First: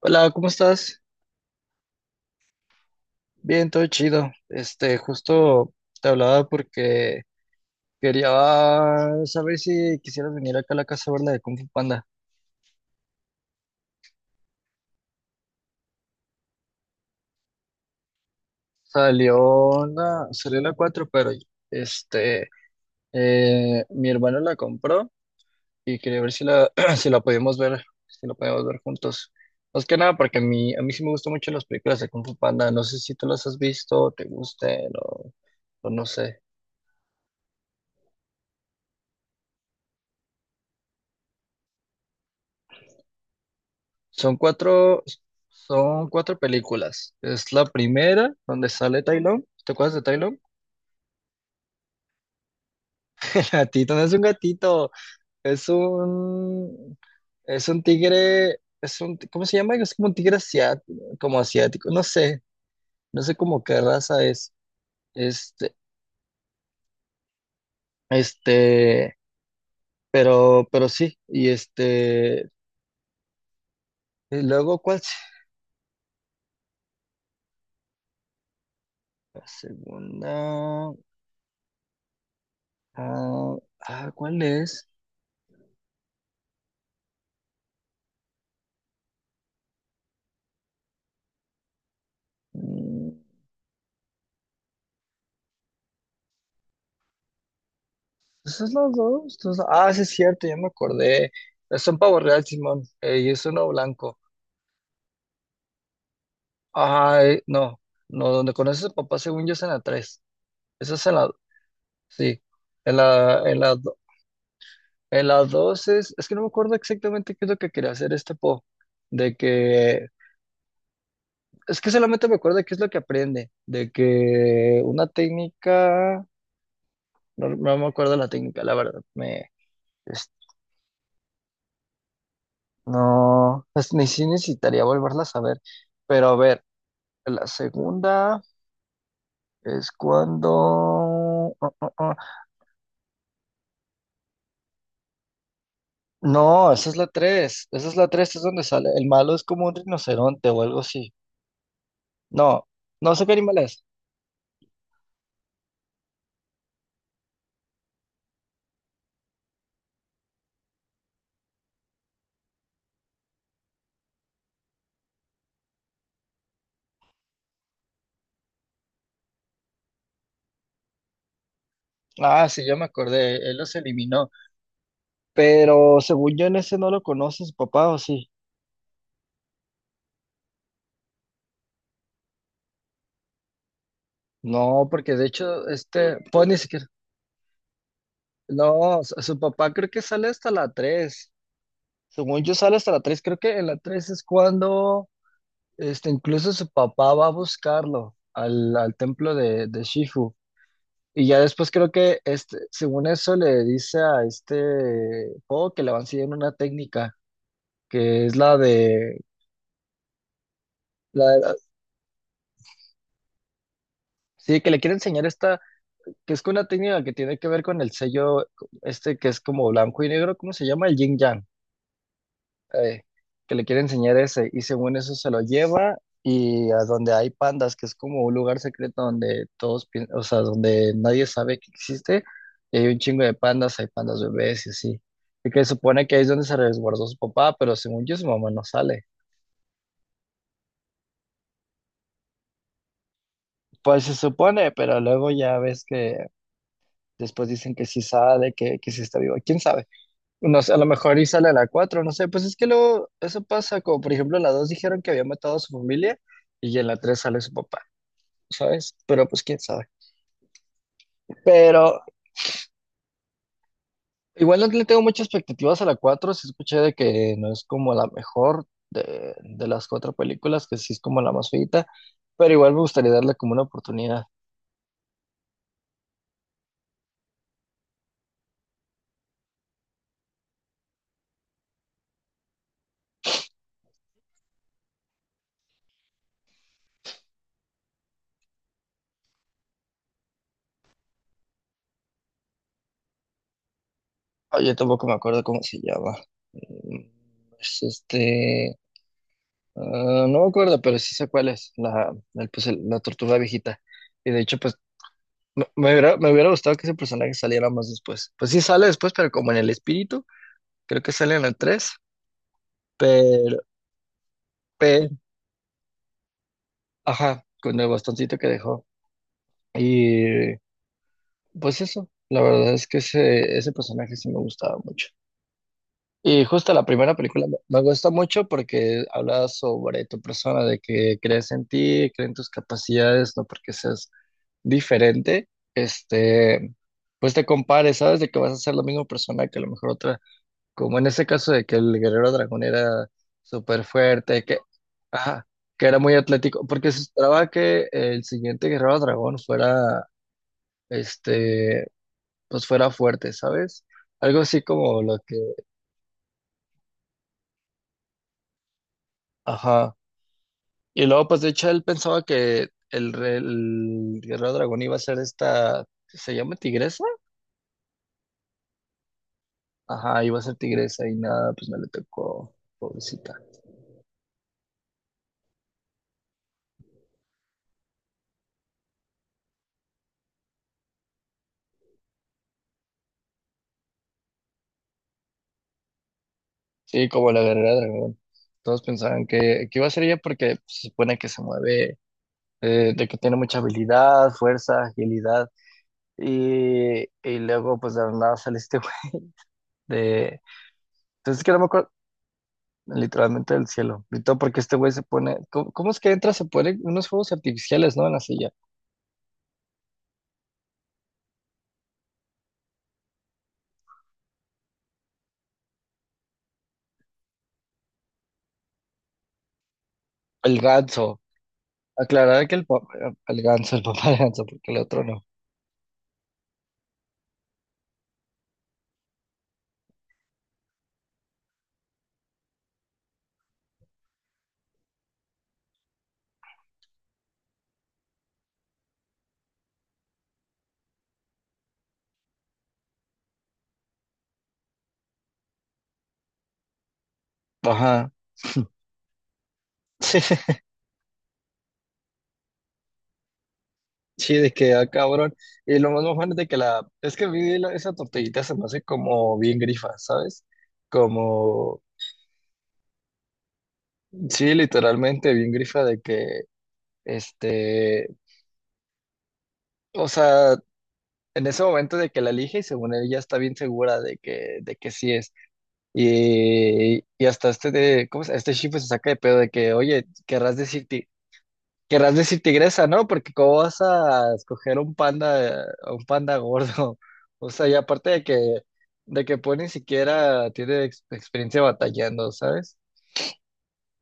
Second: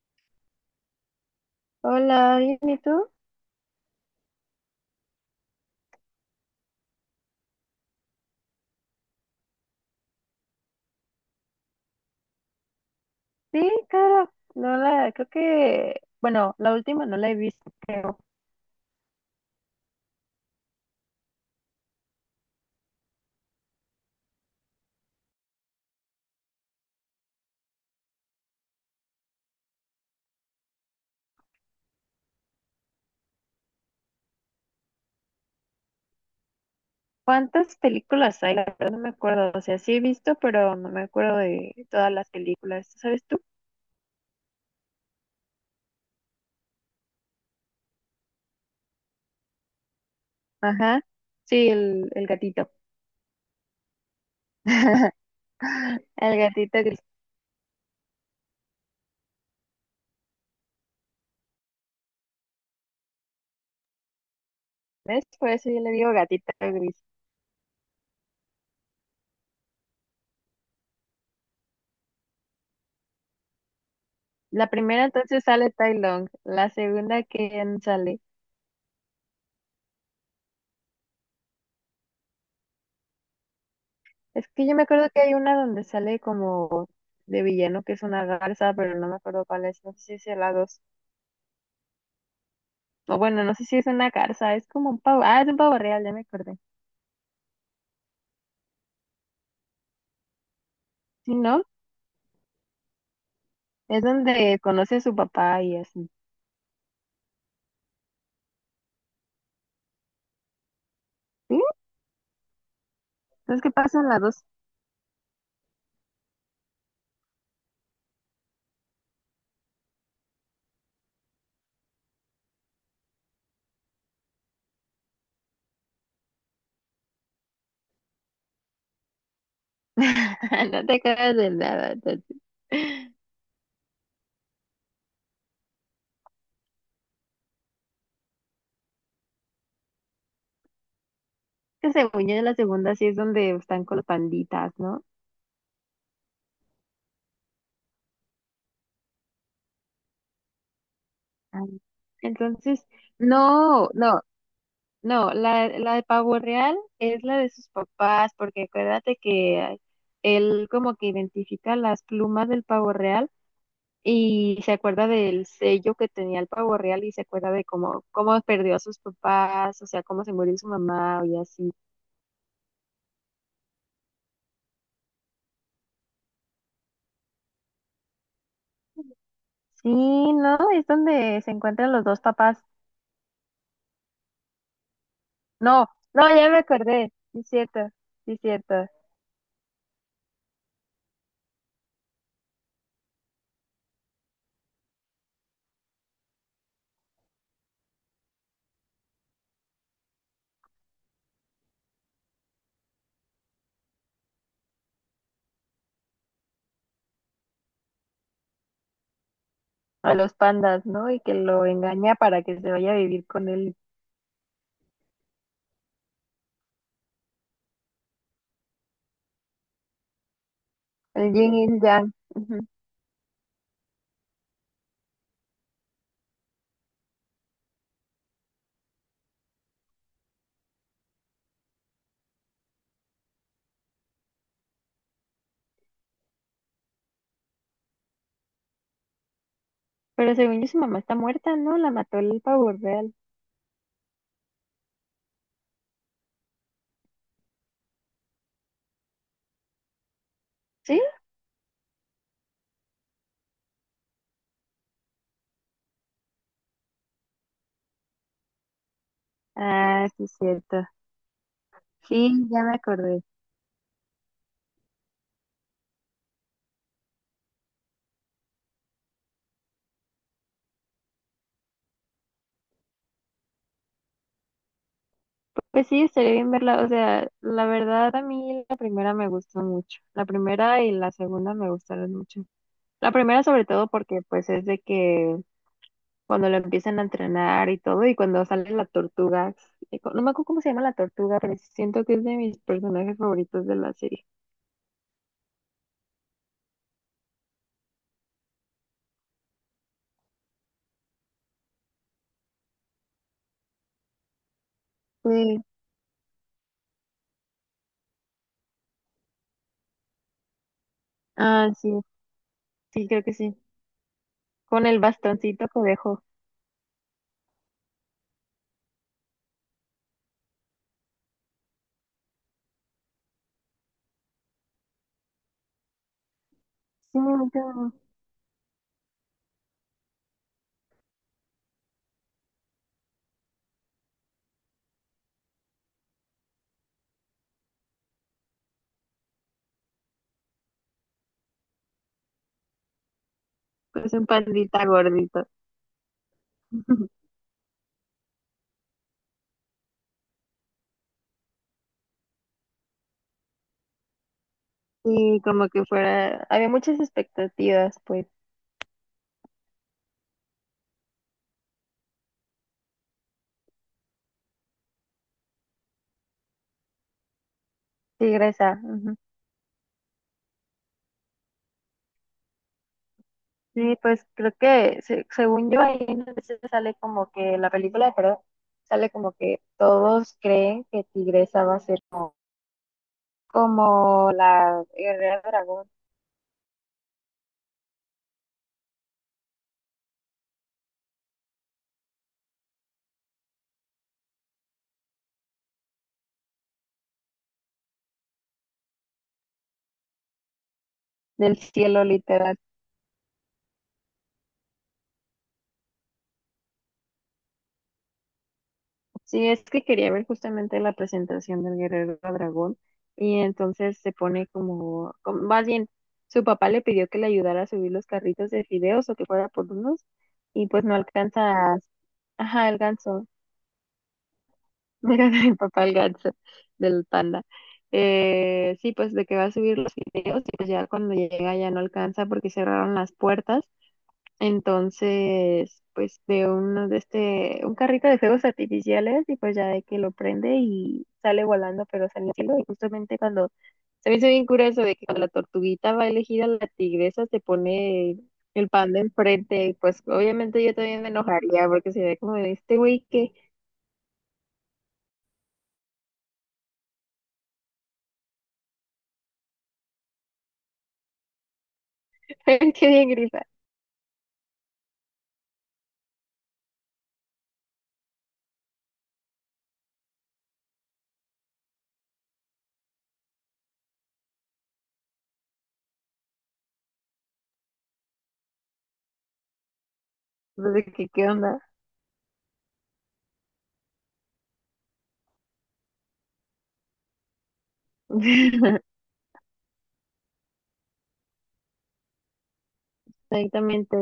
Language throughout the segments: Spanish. Hola, ¿cómo estás? Hola, bien, ¿y tú? Bien, todo chido. Justo te hablaba porque quería saber si quisieras venir acá a la casa a ver la de Kung Fu Panda. Sí, cara, no la, creo que, bueno, la última no la he visto, creo. Salió la 4, pero este, mi hermano la compró y quería ver si la, si la podíamos ver juntos. Más que nada porque a mí sí me gustan mucho las películas de Kung Fu Panda. No sé si tú las has visto, te gusten o no sé. ¿Cuántas películas hay? La verdad no me acuerdo, o sea, sí he visto, pero no me acuerdo de todas las películas, ¿sabes tú? Son cuatro, son cuatro películas. Es la primera donde sale Tai Lung. ¿Te acuerdas de Tai Lung? Ajá, sí, el gatito, El gatito no es un gatito, es el gatito un, gris, es un tigre, ¿cómo se llama? Es como un tigre asiático, como asiático, no sé cómo qué raza es. ¿ves? Por eso Este, yo le digo gatito gris. este, pero sí, y La luego, ¿cuál? primera entonces sale Tai Long, la segunda, ¿quién sale? La segunda, ah, ¿cuál Es que yo me es? acuerdo que hay una donde sale como de villano, que es una garza, pero no me acuerdo cuál es. No sé si es el la dos. Mm. O bueno, no sé si es una garza, es como un pavo. Ah, es un pavo real, ya me acordé. Ah, sí es cierto, ya me acordé. Si no, Son pavo real, Simón, y es uno es blanco. donde conoce a su papá y así. Ay, no, no, donde conoces a papá, según yo, es en la tres. Esa es en la, ¿Sí? Sí, en la, en Entonces, ¿qué la, do- pasa en la 2? en la 2 es que no me acuerdo exactamente qué es lo que quería hacer este po, de que, es que solamente me acuerdo de qué es lo que aprende, de que una técnica, no, no me acuerdo la técnica, la verdad, es- No te acuerdas de nada, entonces. no, ni si necesitaría volverla a saber, pero a ver. La segunda es cuando... Que ah. según yo, en la segunda sí es donde están con los panditas, ¿no? No, esa es la tres. Esa es la tres, es donde sale. El malo es como un rinoceronte o algo así. Ay. No, Entonces, no sé qué animal es. no, no. No, la de pavo real es la de sus papás, porque acuérdate que él como que identifica las plumas del pavo real y se acuerda del sello que tenía el pavo real y se acuerda de cómo perdió a sus papás, o sea, cómo se murió su mamá y así. Ah, sí, ya me acordé. Él los eliminó. Pero según yo en ese no lo conoce su papá, ¿o sí? Sí, no, es donde se encuentran los dos papás. No, porque de hecho, No, no, pues ya ni me siquiera. acordé, sí es cierto, sí es cierto. No, su papá creo que sale hasta la tres. Según yo sale hasta la tres. Creo que en la tres es cuando. Incluso su papá va a buscarlo al templo de Shifu. Y ya después creo que según eso le dice a este Po que le van a enseñar una técnica, que es A los pandas, ¿no? Y la que de- lo engaña para que se vaya a vivir con él, sí, que le quiere enseñar esta, que es una técnica que tiene que ver con el sello, este que es como blanco y negro, ¿cómo se llama? El yin el yang. yin y el yang. eh, que le quiere enseñar ese, y según eso se lo lleva y a donde hay pandas, que es como un lugar secreto donde o sea, donde nadie sabe que existe, y hay un chingo de pandas, hay pandas bebés y así. Y que supone que ahí es donde se resguardó su papá, pero según yo su mamá no sale. Pero según yo, su mamá está muerta, ¿no? La mató el pavo real. Pues se supone, pero luego ya ves que después dicen que sí sale, que sí está vivo. ¿Quién sabe? No sé, a lo ¿Sí? mejor y sale a la cuatro, no sé. Pues es que luego eso pasa, como por ejemplo en la dos dijeron que había matado a su familia y en la 3 sale su papá. ¿Sabes? Pero pues quién sabe. Ah, sí, cierto. Pero Sí, ya me acordé. igual no le tengo muchas expectativas a la cuatro, sí escuché de que no es como la mejor de las cuatro películas, que sí es como la más feita, pero igual me gustaría darle como una oportunidad. Pues sí, estaría bien verla. O sea, la verdad a mí la primera me gustó mucho. La primera y la segunda me gustaron mucho. La primera sobre todo porque pues es de que cuando lo empiezan a entrenar y todo y cuando sale la tortuga, no me acuerdo cómo se llama la tortuga, pero siento que es de mis personajes favoritos de la serie. Ah, yo tampoco me acuerdo cómo se llama. Mm, Es no me acuerdo, pero sí sé cuál es, la, el, pues, el- la tortuga viejita. Y de hecho, pues Sí. me hubiera gustado que ese personaje saliera más después. Pues sí sale después, pero como en el espíritu, creo que sale en el Ah, tres, sí, sí, creo que sí. pero... Con el bastoncito que dejó. Ajá, con el bastoncito que dejó. Y pues eso, la verdad es que ese personaje sí me gustaba mucho. Y justo la primera Sí, me película me, gusta. me gusta mucho porque habla sobre tu persona, de que crees en ti, crees en tus capacidades, no porque seas diferente, este, pues te compares, sabes de que vas a ser la misma persona que a lo mejor otra como en ese caso de que el guerrero dragón era súper Pues un fuerte, que, pandita ajá, gordito. que era muy atlético, porque se esperaba que el siguiente guerrero dragón fuera, este, pues fuera fuerte, ¿sabes? Algo así como lo que, Y como que fuera, había muchas expectativas, pues, ajá. Y luego, pues de hecho, él pensaba que el guerrero dragón iba a ser esta, ¿se llama tigresa? tigresa. Ujú. Ajá, iba a ser tigresa y nada, pues no le tocó, pobrecita. Sí, pues creo que según yo ahí a veces sale como que la película, perdón, sale como que todos creen que Tigresa va a ser como, como la guerrera dragón Sí, como la guerrera dragón. Todos pensaban que iba a ser ella porque pues, se supone que se mueve de que tiene mucha habilidad, fuerza, agilidad. Y luego, pues de la nada sale este güey de. Entonces, que del no me acuerdo cielo literal. literalmente del cielo. Y todo porque este güey se pone. ¿Cómo es que entra? Se pone unos fuegos artificiales, ¿no? En la silla. Sí, es que quería ver justamente la presentación del Guerrero Dragón y entonces se pone más bien, su papá le pidió que le ayudara a subir los carritos de fideos o que fuera por unos El y pues no ganso. alcanza, Aclarar que el ajá, el papá. ganso, El ganso, el papá de ganso, porque el otro no. mira, mi papá el ganso del panda. Sí, pues de que va a subir los fideos y pues ya cuando llega ya no alcanza porque cerraron las puertas entonces, pues veo uno de este, un carrito de fuegos artificiales y pues ya de que lo prende y sale volando, pero sale al cielo. Y justamente cuando se me hizo bien curioso de que cuando la tortuguita va elegida, la tigresa se Ajá. pone el panda enfrente. Y pues Sí, obviamente yo también me enojaría porque se ve como de este güey que, sí, de que, ah, cabrón. Y lo más mojón es de que la. Es que vi esa tortillita se me hace como bien grifa, ¿sabes? Como. que bien grita. Sí, literalmente bien grifa de que Este, o sea, en ese momento de que la elige y según ella está bien segura de que sí es. Y hasta Este Shifu se saca de pedo de que, oye, Entonces, ¿qué onda? querrás decir tigresa, ¿no? Porque cómo vas a escoger un panda, a un panda gordo. O sea, y aparte de que, pues ni siquiera tiene experiencia batallando, ¿sabes? Exactamente.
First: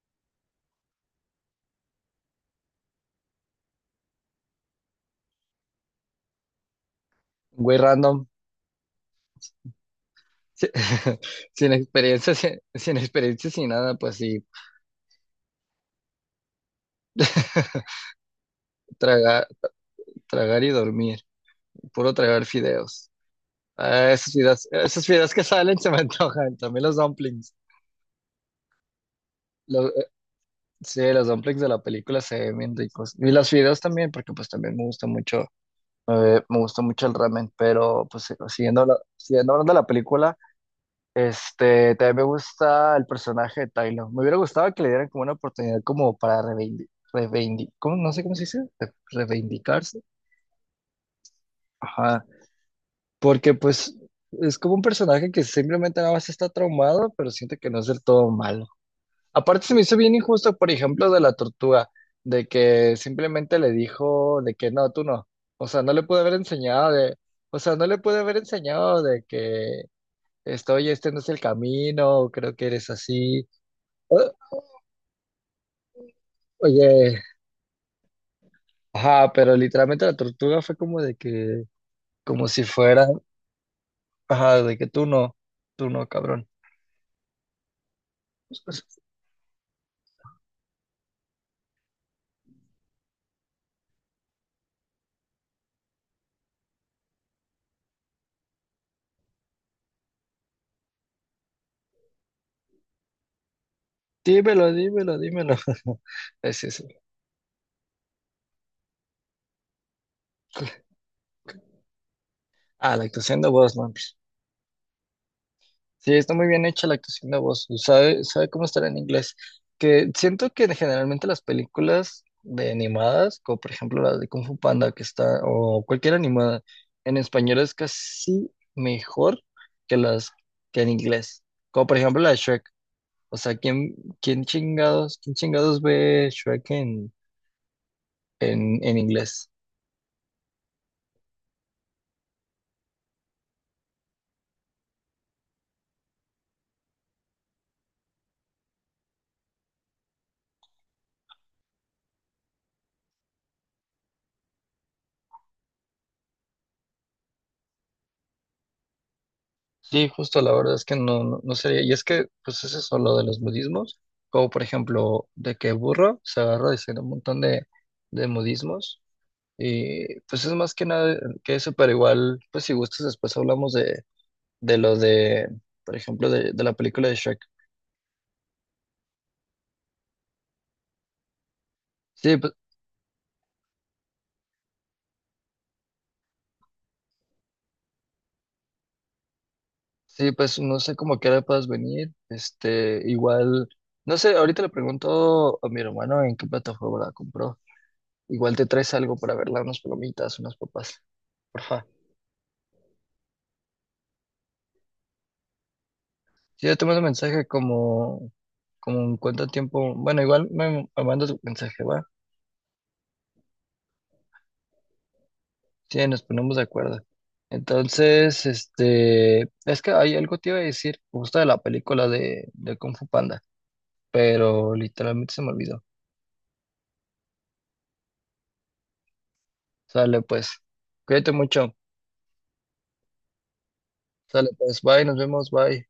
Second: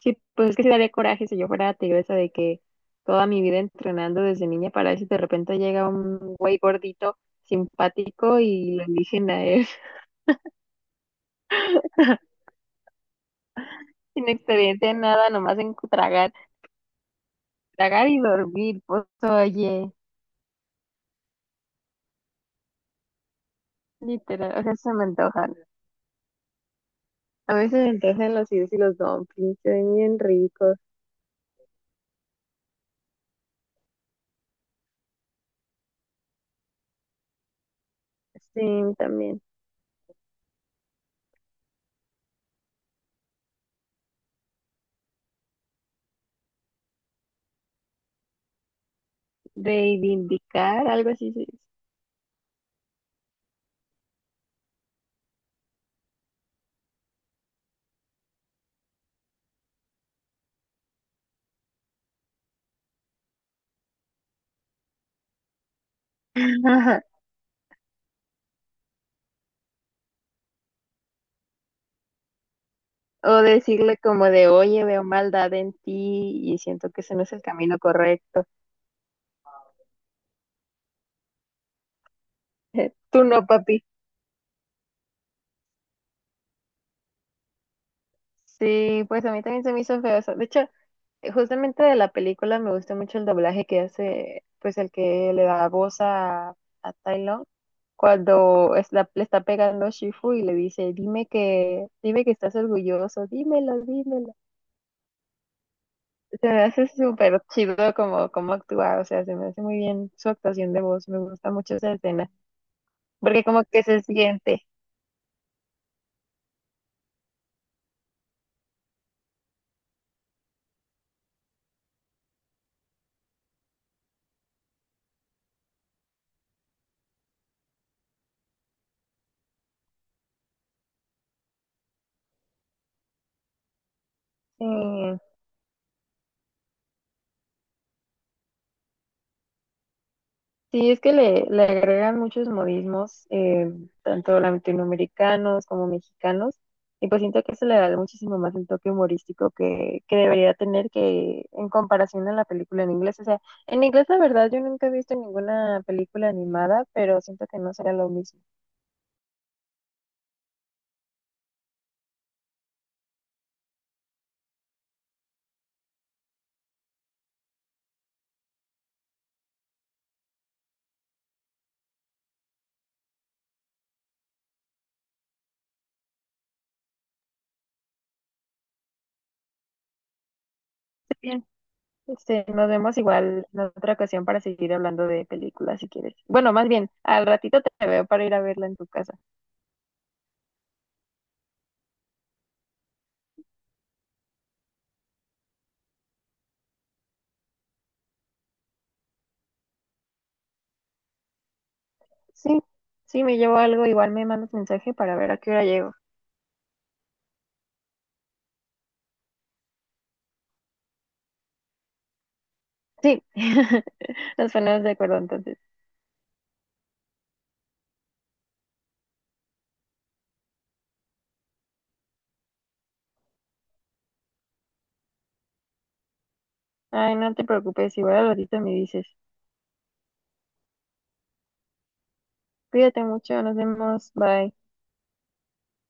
Sí, pues es que sí daría coraje si yo fuera tigresa de que toda mi vida entrenando desde niña para eso de repente llega un güey gordito, Güey random. simpático y lo eligen a él, Sin experiencia, sin experiencia, sin nada, pues sin sí. experiencia en nada, nomás en tragar, tragar y dormir, pues traga. oye, Tragar y dormir. Puro tragar fideos. Ah, esas literal, o fideos, sea, se me esos fideos que antojan. salen se me antojan. También los dumplings. A mí se me antojan los idos y los dumplings, se Los- ven eh, bien ricos. sí, los dumplings de la película se ven bien ricos. Y los fideos también, porque pues también me gusta mucho el ramen. Pero pues Sí, siguiendo, también. siguiendo hablando de la película, también me gusta el personaje de Tyler. Me hubiera gustado que le dieran como una oportunidad como para reivindicar. ¿Cómo? No sé cómo se dice. Reivindicarse. Reivindicar, algo así se dice. Ajá. Porque pues es como un personaje que simplemente nada más está traumado, pero siente que no es del todo malo. Aparte se me hizo bien injusto, por ejemplo, de la tortuga, de que simplemente le dijo de que no, tú no. O sea, no le pude haber enseñado de, o sea, no le pude haber enseñado de que estoy, este no es el camino, creo que eres O así. decirle como de, oye, veo maldad en ti y siento que ese Oye, no es el camino correcto. ajá, pero literalmente la tortuga fue como de que, como si fuera, Tú no, papi. ajá, de que tú no, cabrón. Sí, pues a mí también se me hizo feo eso. De hecho, justamente de la película me gusta mucho el doblaje que hace, pues el que le da voz a, Tai Lung cuando le está pegando Shifu y le dice, dime que estás orgulloso, dímelo, dímelo. Dímelo, dímelo, dímelo. Se me Es eso. hace súper chido como actuar, o sea, se me hace muy bien su actuación de voz, me gusta mucho esa escena. Ah, la actuación Porque de como voz, que no. se Pues, siente. sí, está muy bien hecha la actuación de voz. ¿Sabe cómo estará en inglés? Que siento que generalmente las películas de animadas, como por ejemplo la de Kung Fu Panda, que está, o cualquier animada, en español es casi mejor que las que en inglés. Como por ejemplo la de Shrek. O sea, ¿quién, quién eh, chingados, quién chingados ve Shrek en, en inglés? sí, es que le agregan muchos modismos, tanto latinoamericanos como mexicanos, y pues siento que se le da muchísimo más el toque humorístico que debería tener que en comparación a la película en inglés. O sea, en inglés la verdad yo nunca he visto ninguna película animada, pero siento que no será lo mismo. Sí, justo la verdad es que no, no, no sería. Y es que, pues es eso lo de los budismos, como por ejemplo, de que Burro se agarra diciendo un montón de budismos. Y pues es más que nada que eso, pero igual, pues si gustas, después hablamos de lo de, por ejemplo, de la película de Shrek. Bien. Sí, Este, pues, nos vemos igual en otra ocasión para seguir hablando de películas si quieres. Bueno, más bien, al ratito te veo para ir a verla en tu casa. sí, pues no sé cómo que ahora puedas venir. Igual, no sé, ahorita le pregunto a mi hermano en qué plataforma la compró. Igual te traes algo para verla, unas palomitas, unas papas, porfa. Sí, sí, me llevo algo, igual me mandas mensaje para ver a qué hora llego. Sí, yo te mando mensaje como en cuánto tiempo. Bueno, igual me mandas un mensaje, va. Sí, nos ponemos de acuerdo entonces. Sí, nos ponemos de acuerdo. Entonces, es que hay algo te iba a decir justo de la película de Kung Fu Panda, pero literalmente se me olvidó. Ay, no te preocupes, igual al ratito me dices. Sale pues, cuídate mucho. Cuídate mucho, nos vemos, Sale bye. pues, bye, nos vemos, bye.